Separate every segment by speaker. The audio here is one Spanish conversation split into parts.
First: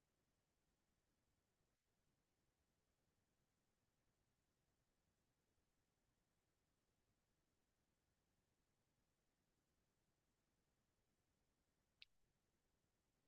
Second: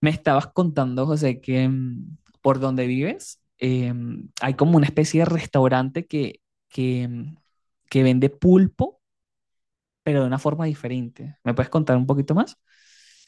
Speaker 1: Me estabas contando, José, que por donde vives hay como una especie de restaurante que, mm, que vende pulpo, pero de una forma diferente. ¿Me puedes contar un poquito más?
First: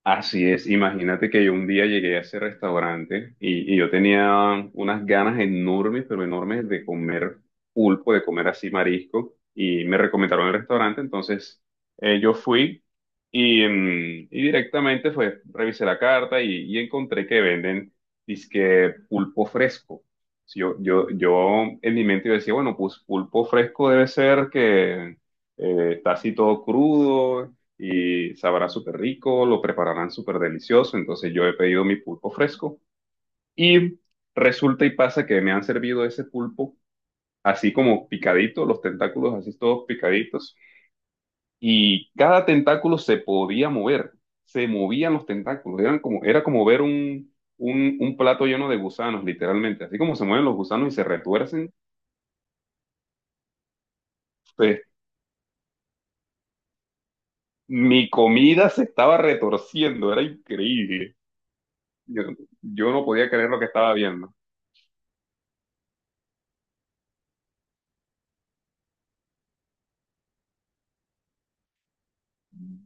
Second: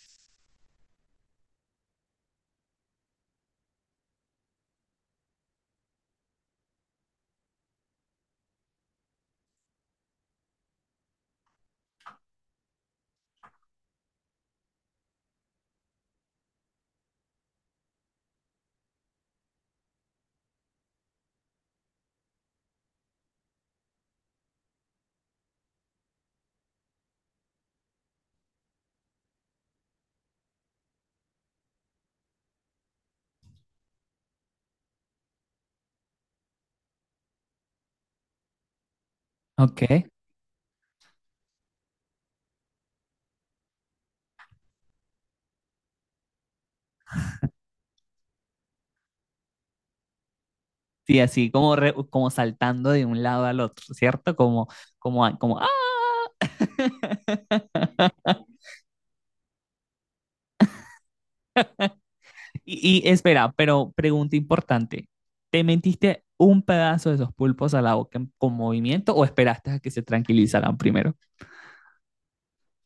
Speaker 2: Así es, imagínate que yo un día llegué a ese restaurante y yo tenía unas ganas enormes, pero enormes de comer pulpo, de comer así marisco, y me recomendaron el restaurante. Entonces yo fui y directamente pues revisé la carta y encontré que venden disque pulpo fresco. Si yo en mi mente yo decía, bueno, pues pulpo fresco debe ser que está así todo crudo y sabrá súper rico, lo prepararán súper delicioso. Entonces yo he pedido mi pulpo fresco y resulta y pasa que me han servido ese pulpo así como picadito, los tentáculos así
Speaker 1: Ok.
Speaker 2: todos picaditos, y cada tentáculo se podía mover, se movían los tentáculos, eran como, era como ver un plato lleno de gusanos, literalmente, así como se mueven los gusanos y se
Speaker 1: Sí, así
Speaker 2: retuercen.
Speaker 1: como, como saltando de un lado al otro, ¿cierto? Como,
Speaker 2: Pues,
Speaker 1: como, como, ¡ah!
Speaker 2: mi comida se estaba retorciendo, era increíble. Yo, yo
Speaker 1: Y,
Speaker 2: no
Speaker 1: y
Speaker 2: podía creer
Speaker 1: espera,
Speaker 2: lo que
Speaker 1: pero
Speaker 2: estaba viendo.
Speaker 1: pregunta importante. ¿Te metiste un pedazo de esos pulpos a la boca con movimiento o esperaste a que se tranquilizaran primero?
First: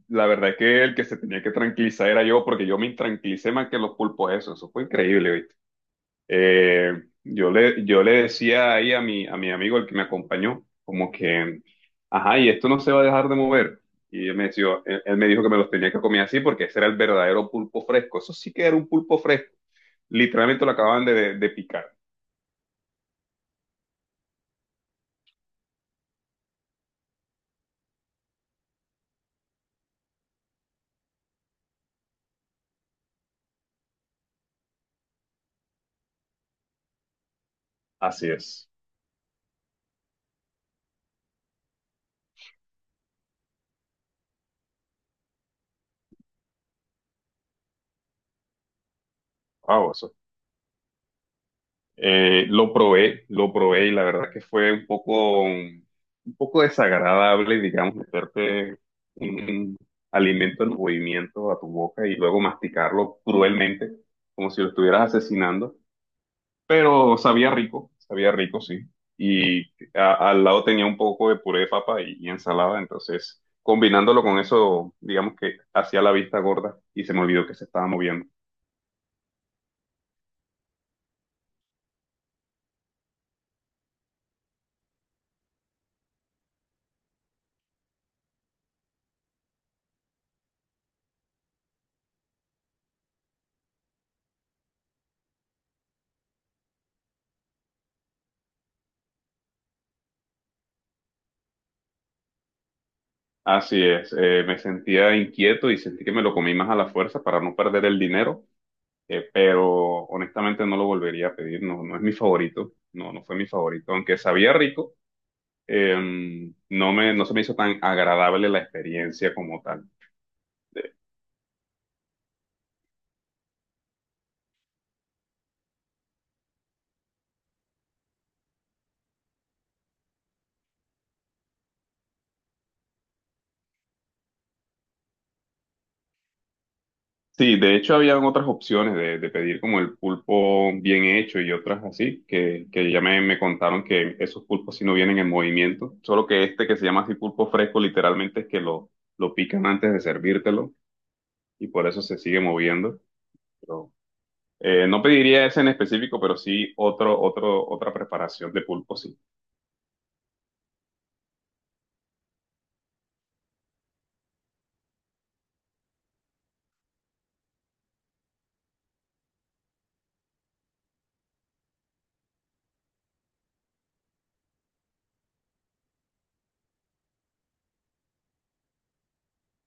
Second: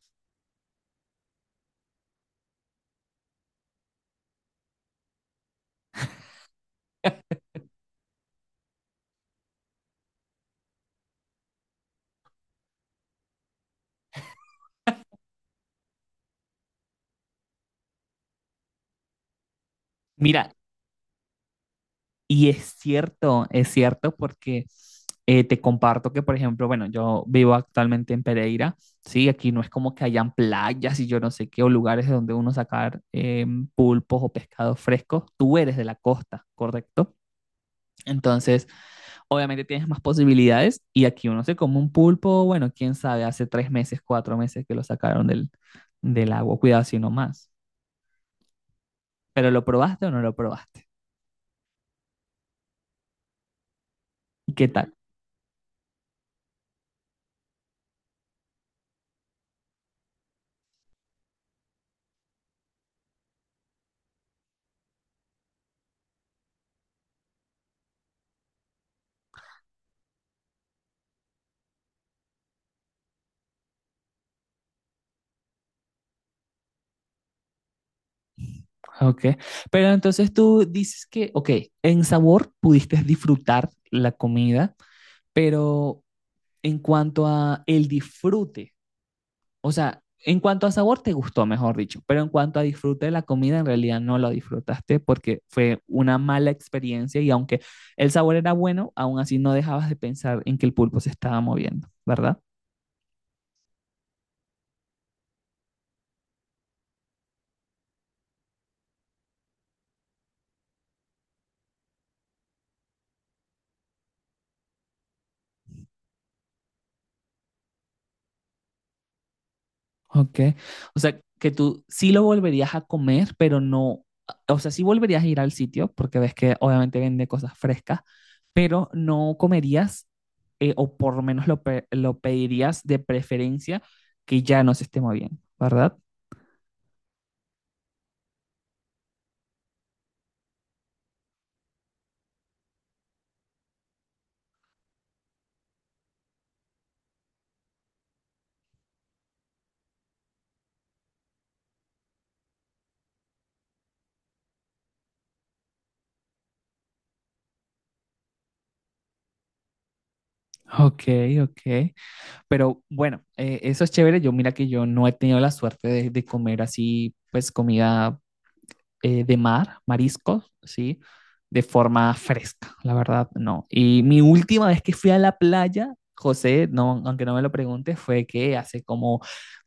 Speaker 2: La verdad es que el que se tenía que tranquilizar era yo, porque yo me intranquilicé más que los pulpos eso. Eso fue increíble, ¿viste? Yo le decía ahí a mi amigo, el que me acompañó, como que, ajá, y esto no se va a dejar de mover. Y él me decía, él me dijo que me los tenía que comer así porque ese era el verdadero pulpo fresco. Eso sí que era un pulpo fresco.
Speaker 1: Mira,
Speaker 2: Literalmente lo acababan de picar.
Speaker 1: y es cierto porque te comparto que, por ejemplo, bueno, yo vivo actualmente en Pereira, ¿sí? Aquí no es como que hayan playas y yo no sé qué, o lugares de donde uno sacar pulpos o pescados frescos. Tú eres de la costa, ¿correcto?
Speaker 2: Así
Speaker 1: Entonces,
Speaker 2: es.
Speaker 1: obviamente tienes más posibilidades y aquí uno se come un pulpo, bueno, quién sabe, hace tres meses, cuatro meses que lo sacaron del, del agua, cuidado si no más. Pero ¿lo
Speaker 2: Wow,
Speaker 1: probaste o
Speaker 2: eso.
Speaker 1: no lo probaste?
Speaker 2: Lo probé y la verdad que
Speaker 1: ¿Y qué
Speaker 2: fue un
Speaker 1: tal?
Speaker 2: poco, un poco desagradable, digamos, meterte un alimento en movimiento a tu boca y luego masticarlo cruelmente, como si lo estuvieras asesinando, pero sabía rico, sí. Y al lado tenía un poco de puré de papa y ensalada, entonces combinándolo con eso, digamos que hacía la vista gorda y se me olvidó que se estaba moviendo.
Speaker 1: Ok, pero entonces tú dices que, ok, en sabor pudiste disfrutar la comida, pero en cuanto a el disfrute, o sea, en cuanto a sabor te gustó, mejor dicho, pero en cuanto a disfrute de la comida, en realidad no lo disfrutaste porque fue una mala experiencia y aunque el sabor era bueno, aún así no dejabas de pensar en que el pulpo se estaba moviendo, ¿verdad?
Speaker 2: Así es, me sentía inquieto y sentí que me lo comí más a la fuerza para no perder el dinero. Pero honestamente no lo volvería a pedir, no, no es mi favorito, no, no fue mi favorito, aunque sabía rico. eh, no se me hizo tan agradable la experiencia como tal.
Speaker 1: Ok.
Speaker 2: De-
Speaker 1: O sea, que tú sí lo volverías a comer, pero no, o sea, sí volverías a ir al sitio, porque ves que obviamente vende cosas frescas, pero no comerías, o por lo menos lo pedirías de preferencia que ya no se esté moviendo, ¿verdad?
Speaker 2: sí, de hecho habían otras opciones de pedir como el pulpo bien hecho y otras así, que ya me contaron que esos pulpos sí no vienen en movimiento, solo que este que se llama así pulpo fresco literalmente es que lo pican antes de servírtelo y por eso se sigue moviendo. Pero, no pediría ese en específico, pero sí otra preparación de pulpo, sí.
Speaker 1: Ok, ok. Pero bueno, eso es chévere. Yo mira que yo no he tenido la suerte de comer así, pues comida de mar, mariscos, ¿sí? De forma fresca, la verdad, no. Y mi última vez que fui a la playa, José, no, aunque no me lo preguntes, fue que hace como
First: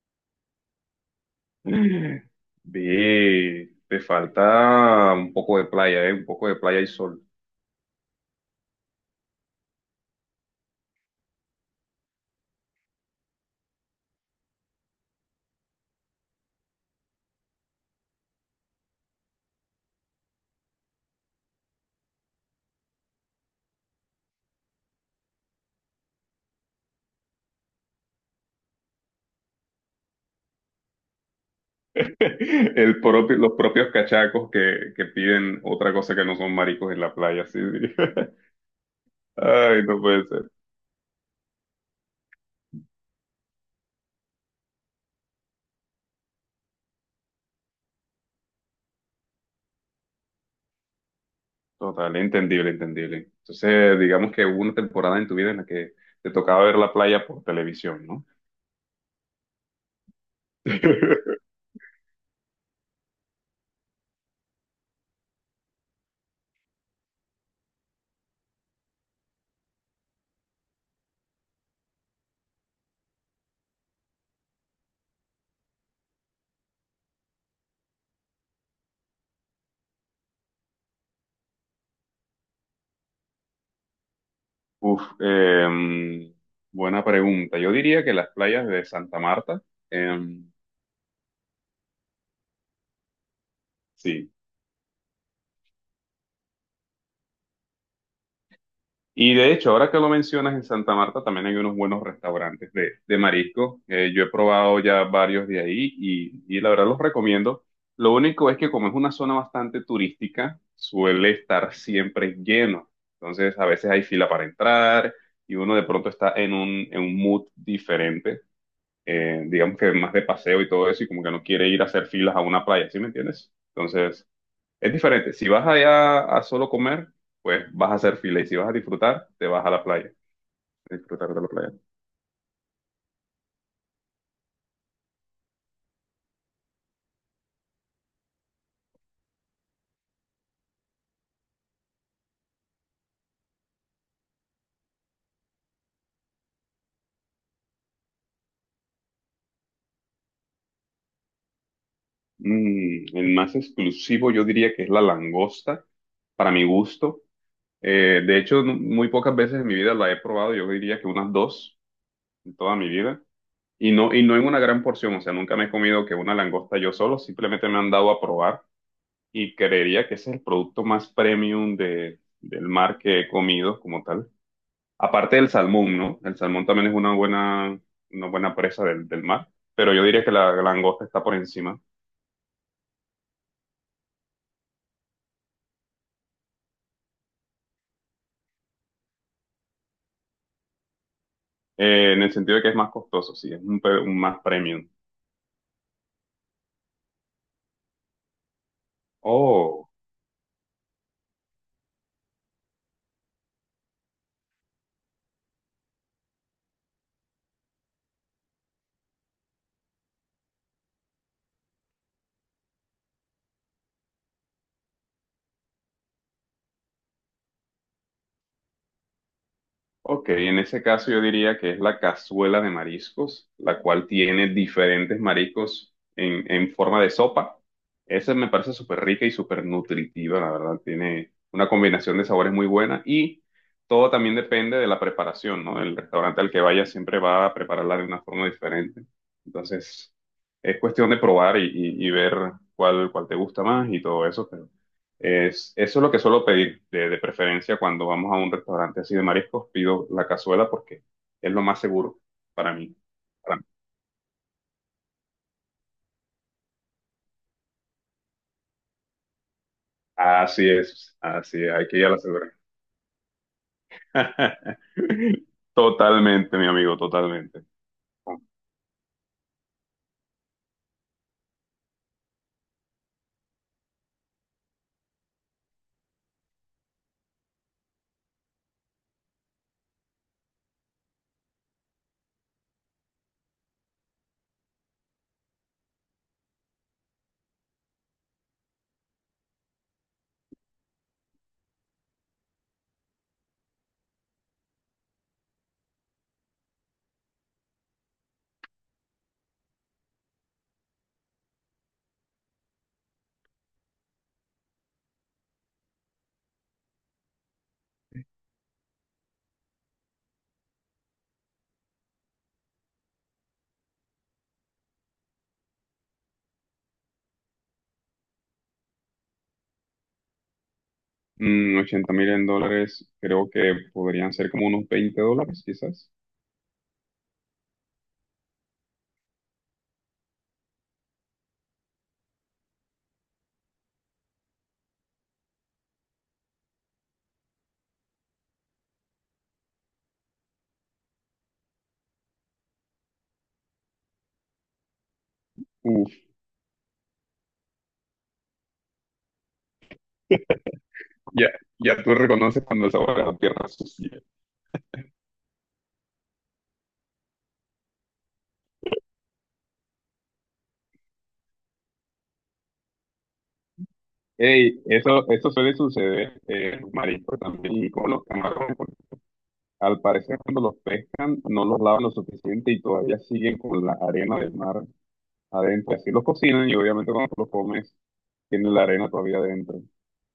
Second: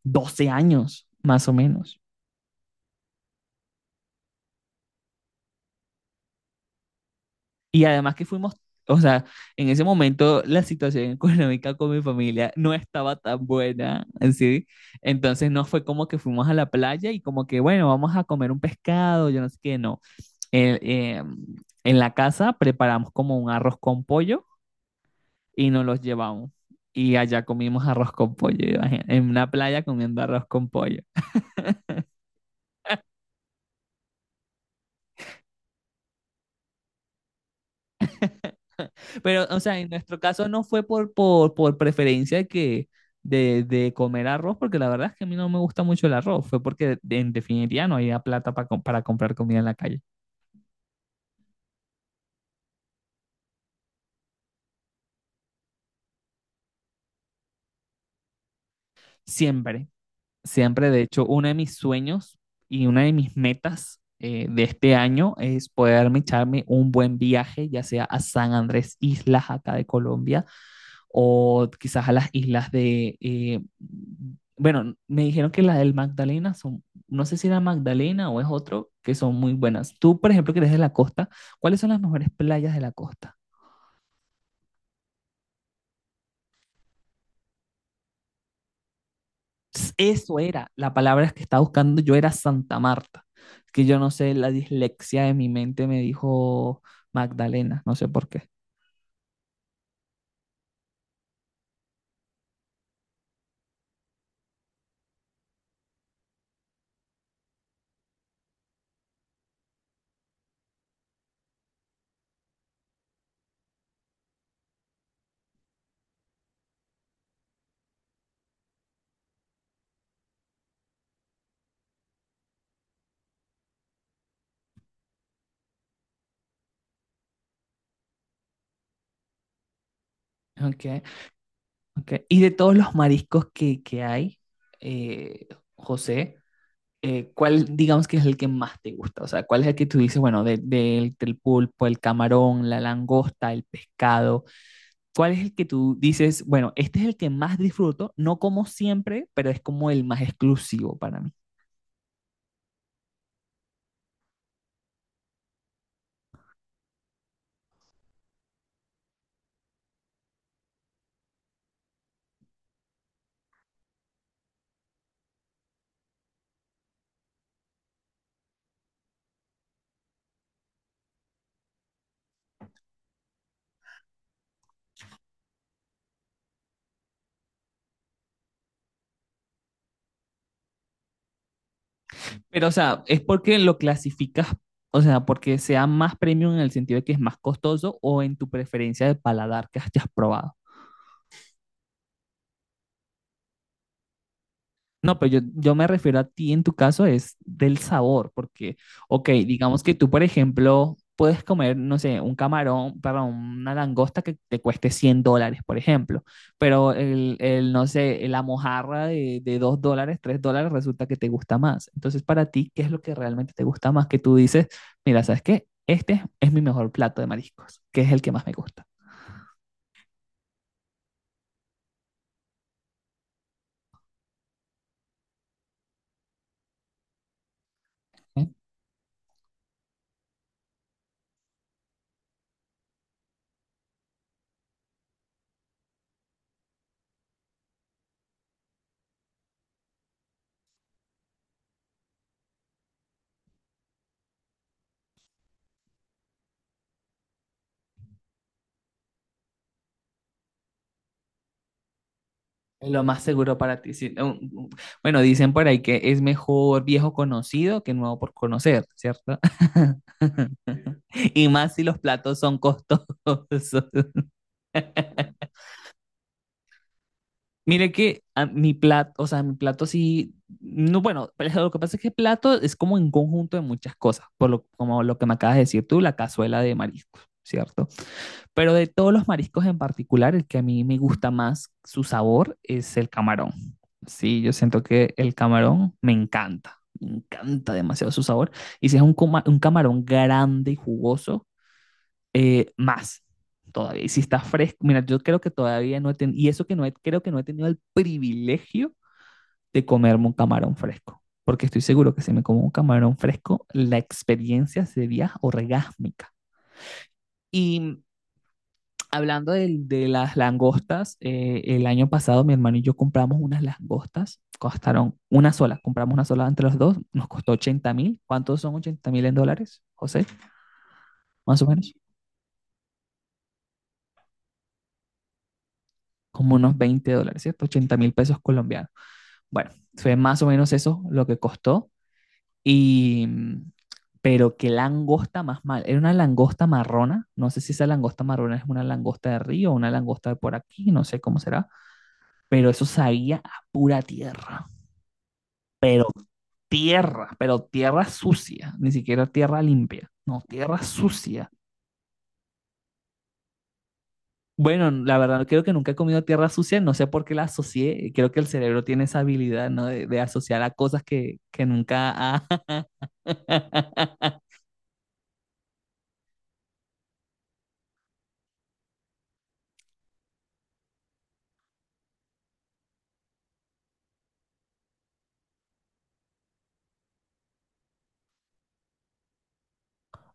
Speaker 1: 12 años, más o menos.
Speaker 2: Ve, te falta un poco de playa, ¿eh? Un poco de playa y sol.
Speaker 1: Y además que fuimos, o sea, en ese momento la situación económica con mi familia no estaba tan buena, ¿sí? Entonces no fue como que fuimos a la playa y como que, bueno, vamos a comer un pescado, yo no sé qué, no. Eh, eh, en la casa preparamos como un arroz con pollo, y nos los llevamos. Y allá comimos arroz con pollo, imagínate, en una playa comiendo arroz con pollo.
Speaker 2: Los propios cachacos que piden otra cosa que no son maricos en la playa, sí, sí.
Speaker 1: Pero, o sea,
Speaker 2: Ay,
Speaker 1: en
Speaker 2: no
Speaker 1: nuestro
Speaker 2: puede
Speaker 1: caso
Speaker 2: ser.
Speaker 1: no fue por preferencia que de comer arroz, porque la verdad es que a mí no me gusta mucho el arroz, fue porque en definitiva no había plata para comprar comida en la calle.
Speaker 2: Total, entendible, entendible. Entonces, digamos que hubo una temporada en tu vida en la que te tocaba ver la playa por televisión, ¿no?
Speaker 1: Siempre. Siempre, de hecho, uno de mis sueños y una de mis metas de este año es poderme echarme un buen viaje, ya sea a San Andrés Islas, acá de Colombia, o quizás a las islas de, bueno, me dijeron que las del Magdalena son, no sé si era Magdalena o es otro, que son muy buenas. Tú, por ejemplo, que eres de la costa, ¿cuáles son las mejores playas de la costa?
Speaker 2: Uf, buena pregunta. Yo diría que las playas de Santa Marta,
Speaker 1: Eso
Speaker 2: em,
Speaker 1: era, la palabra que estaba buscando yo era Santa Marta, que yo no
Speaker 2: sí.
Speaker 1: sé, la dislexia de mi mente me dijo Magdalena, no sé por qué.
Speaker 2: Y de hecho, ahora que lo mencionas, en Santa Marta también hay unos buenos restaurantes de marisco. Yo he probado ya varios de ahí y la verdad los recomiendo. Lo único es que como es una zona bastante turística, suele estar siempre lleno. Entonces, a veces hay fila para entrar y uno de pronto está en un mood diferente. Digamos que más de paseo y todo eso, y como que no quiere ir a hacer filas a una playa, ¿sí me entiendes? Entonces, es diferente. Si vas allá a solo comer, pues vas a hacer fila, y si vas a disfrutar, te vas a la playa, a
Speaker 1: Okay,
Speaker 2: disfrutar de la playa.
Speaker 1: okay. Y de todos los mariscos que hay, eh, José, ¿cuál digamos que es el que más te gusta? O sea, ¿cuál es el que tú dices, bueno, del pulpo, el camarón, la langosta, el pescado? ¿Cuál es el que tú dices, bueno, este es el que más disfruto, no como siempre, pero es como el más exclusivo para mí?
Speaker 2: El más exclusivo yo diría que es la langosta, para mi gusto. De hecho, muy pocas veces en mi vida la he probado, yo diría que unas dos en toda mi vida. Y no en una gran porción, o sea, nunca me he comido que una langosta yo solo, simplemente me han dado a probar y creería que ese es el producto más premium del mar que he comido como tal. Aparte del salmón, ¿no? El salmón también es una buena presa del mar, pero yo diría que la langosta está por encima,
Speaker 1: Pero, o sea, ¿es porque lo clasificas, o sea, porque sea más premium en el sentido de que es más costoso o en tu preferencia de paladar que hayas probado?
Speaker 2: en el sentido de que es más costoso, sí, es un, un más premium.
Speaker 1: No, pero yo me refiero a ti en tu caso es del sabor, porque, ok, digamos
Speaker 2: Oh.
Speaker 1: que tú, por ejemplo, puedes comer, no sé, un camarón, perdón, una langosta que te cueste $100, por ejemplo, pero el, no sé, la mojarra de, $2, $3 resulta que te gusta más. Entonces, para ti, ¿qué es lo que realmente te gusta más? Que tú dices, mira, ¿sabes qué? Este es mi mejor plato de mariscos, que es el que más me gusta.
Speaker 2: Ok, en ese caso yo diría que es la cazuela de mariscos, la cual tiene diferentes mariscos en forma de sopa. Esa me parece súper rica y súper nutritiva, la verdad. Tiene una combinación de sabores muy buena y todo también depende de la preparación, ¿no? El restaurante al que vaya siempre va a prepararla de una forma diferente. Entonces, es cuestión de probar y ver cuál te gusta más y todo eso es lo que suelo pedir de preferencia cuando vamos a un restaurante así de mariscos. Pido la cazuela porque es lo más seguro para
Speaker 1: Es
Speaker 2: mí.
Speaker 1: lo más
Speaker 2: Para
Speaker 1: seguro
Speaker 2: mí.
Speaker 1: para ti. Sí. Bueno, dicen por ahí que es mejor viejo conocido que nuevo por conocer, ¿cierto? Y
Speaker 2: Así es,
Speaker 1: más si
Speaker 2: hay
Speaker 1: los
Speaker 2: que ir a la
Speaker 1: platos
Speaker 2: segura.
Speaker 1: son costosos.
Speaker 2: Totalmente, mi amigo, totalmente.
Speaker 1: Mire que a mi plato, o sea, mi plato sí, no, bueno, pero lo que pasa es que plato es como un conjunto de muchas cosas, por lo, como lo que me acabas de decir tú, la cazuela de mariscos, ¿cierto? Pero de todos los mariscos en particular, el que a mí me gusta más su sabor es el camarón. Sí, yo siento que el camarón me encanta demasiado su sabor. Y si es un, un camarón grande y jugoso, más todavía. Y si está fresco, mira, yo creo que todavía no he tenido, y eso que no he, creo que no he tenido el privilegio de comerme un camarón fresco, porque estoy seguro que si me como un camarón fresco, la experiencia sería orgásmica. Y hablando de las langostas, el año pasado mi hermano y yo compramos unas langostas, costaron una sola, compramos una sola entre los dos, nos costó 80.000. ¿Cuántos son 80.000 en dólares, José? Más o menos,
Speaker 2: 80 mil en dólares, creo que podrían ser como unos $20, quizás.
Speaker 1: como unos $20, ¿cierto? 80 mil pesos colombianos. Bueno, fue más o menos eso lo que costó. Y, pero qué langosta más mal, era una langosta marrona, no sé si esa langosta marrona es una langosta de río o una langosta de por aquí, no sé cómo será, pero eso sabía a pura tierra. Pero
Speaker 2: Uf,
Speaker 1: tierra, pero tierra sucia, ni siquiera tierra limpia, no, tierra
Speaker 2: ya,
Speaker 1: sucia.
Speaker 2: ya tú reconoces cuando el sabor de la tierra sucia.
Speaker 1: Bueno, la verdad creo que nunca he comido tierra sucia, no sé por qué la asocié, creo que el cerebro tiene esa habilidad, ¿no? De asociar a cosas que nunca ha...
Speaker 2: Ey, eso suele suceder en los mariscos también, y con los camarones. Al parecer, cuando los pescan, no los lavan lo suficiente y todavía siguen con la arena del mar adentro. Así los cocinan y obviamente cuando los comes, tienen la arena todavía adentro.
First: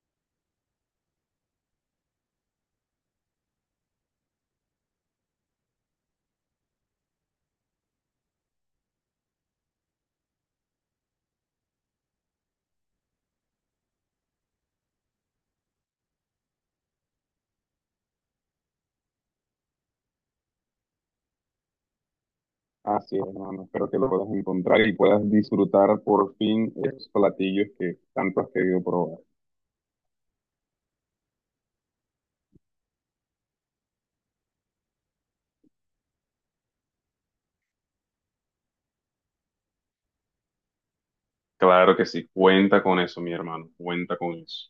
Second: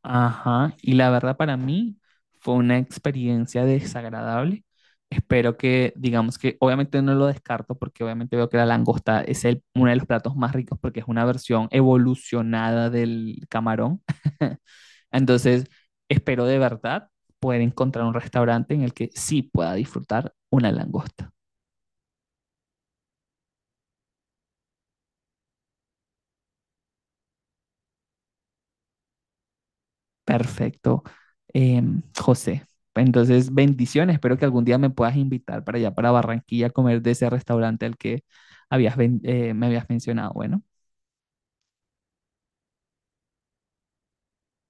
Speaker 1: Ajá, y la verdad para mí fue una experiencia desagradable. Espero que, digamos que, obviamente no lo descarto porque obviamente veo que la langosta es el, uno de los platos más ricos porque es una versión evolucionada del camarón. Entonces, espero de verdad poder encontrar un restaurante en el que sí pueda disfrutar una langosta.
Speaker 2: Así es, hermano. Espero que lo puedas encontrar y puedas disfrutar por fin esos platillos que tanto has querido probar.
Speaker 1: Perfecto, eh, José. Entonces, bendiciones. Espero que algún día me puedas invitar para allá, para Barranquilla, a comer de ese restaurante al que habías, me habías mencionado. Bueno.
Speaker 2: Claro que sí, cuenta con eso, mi hermano, cuenta con eso.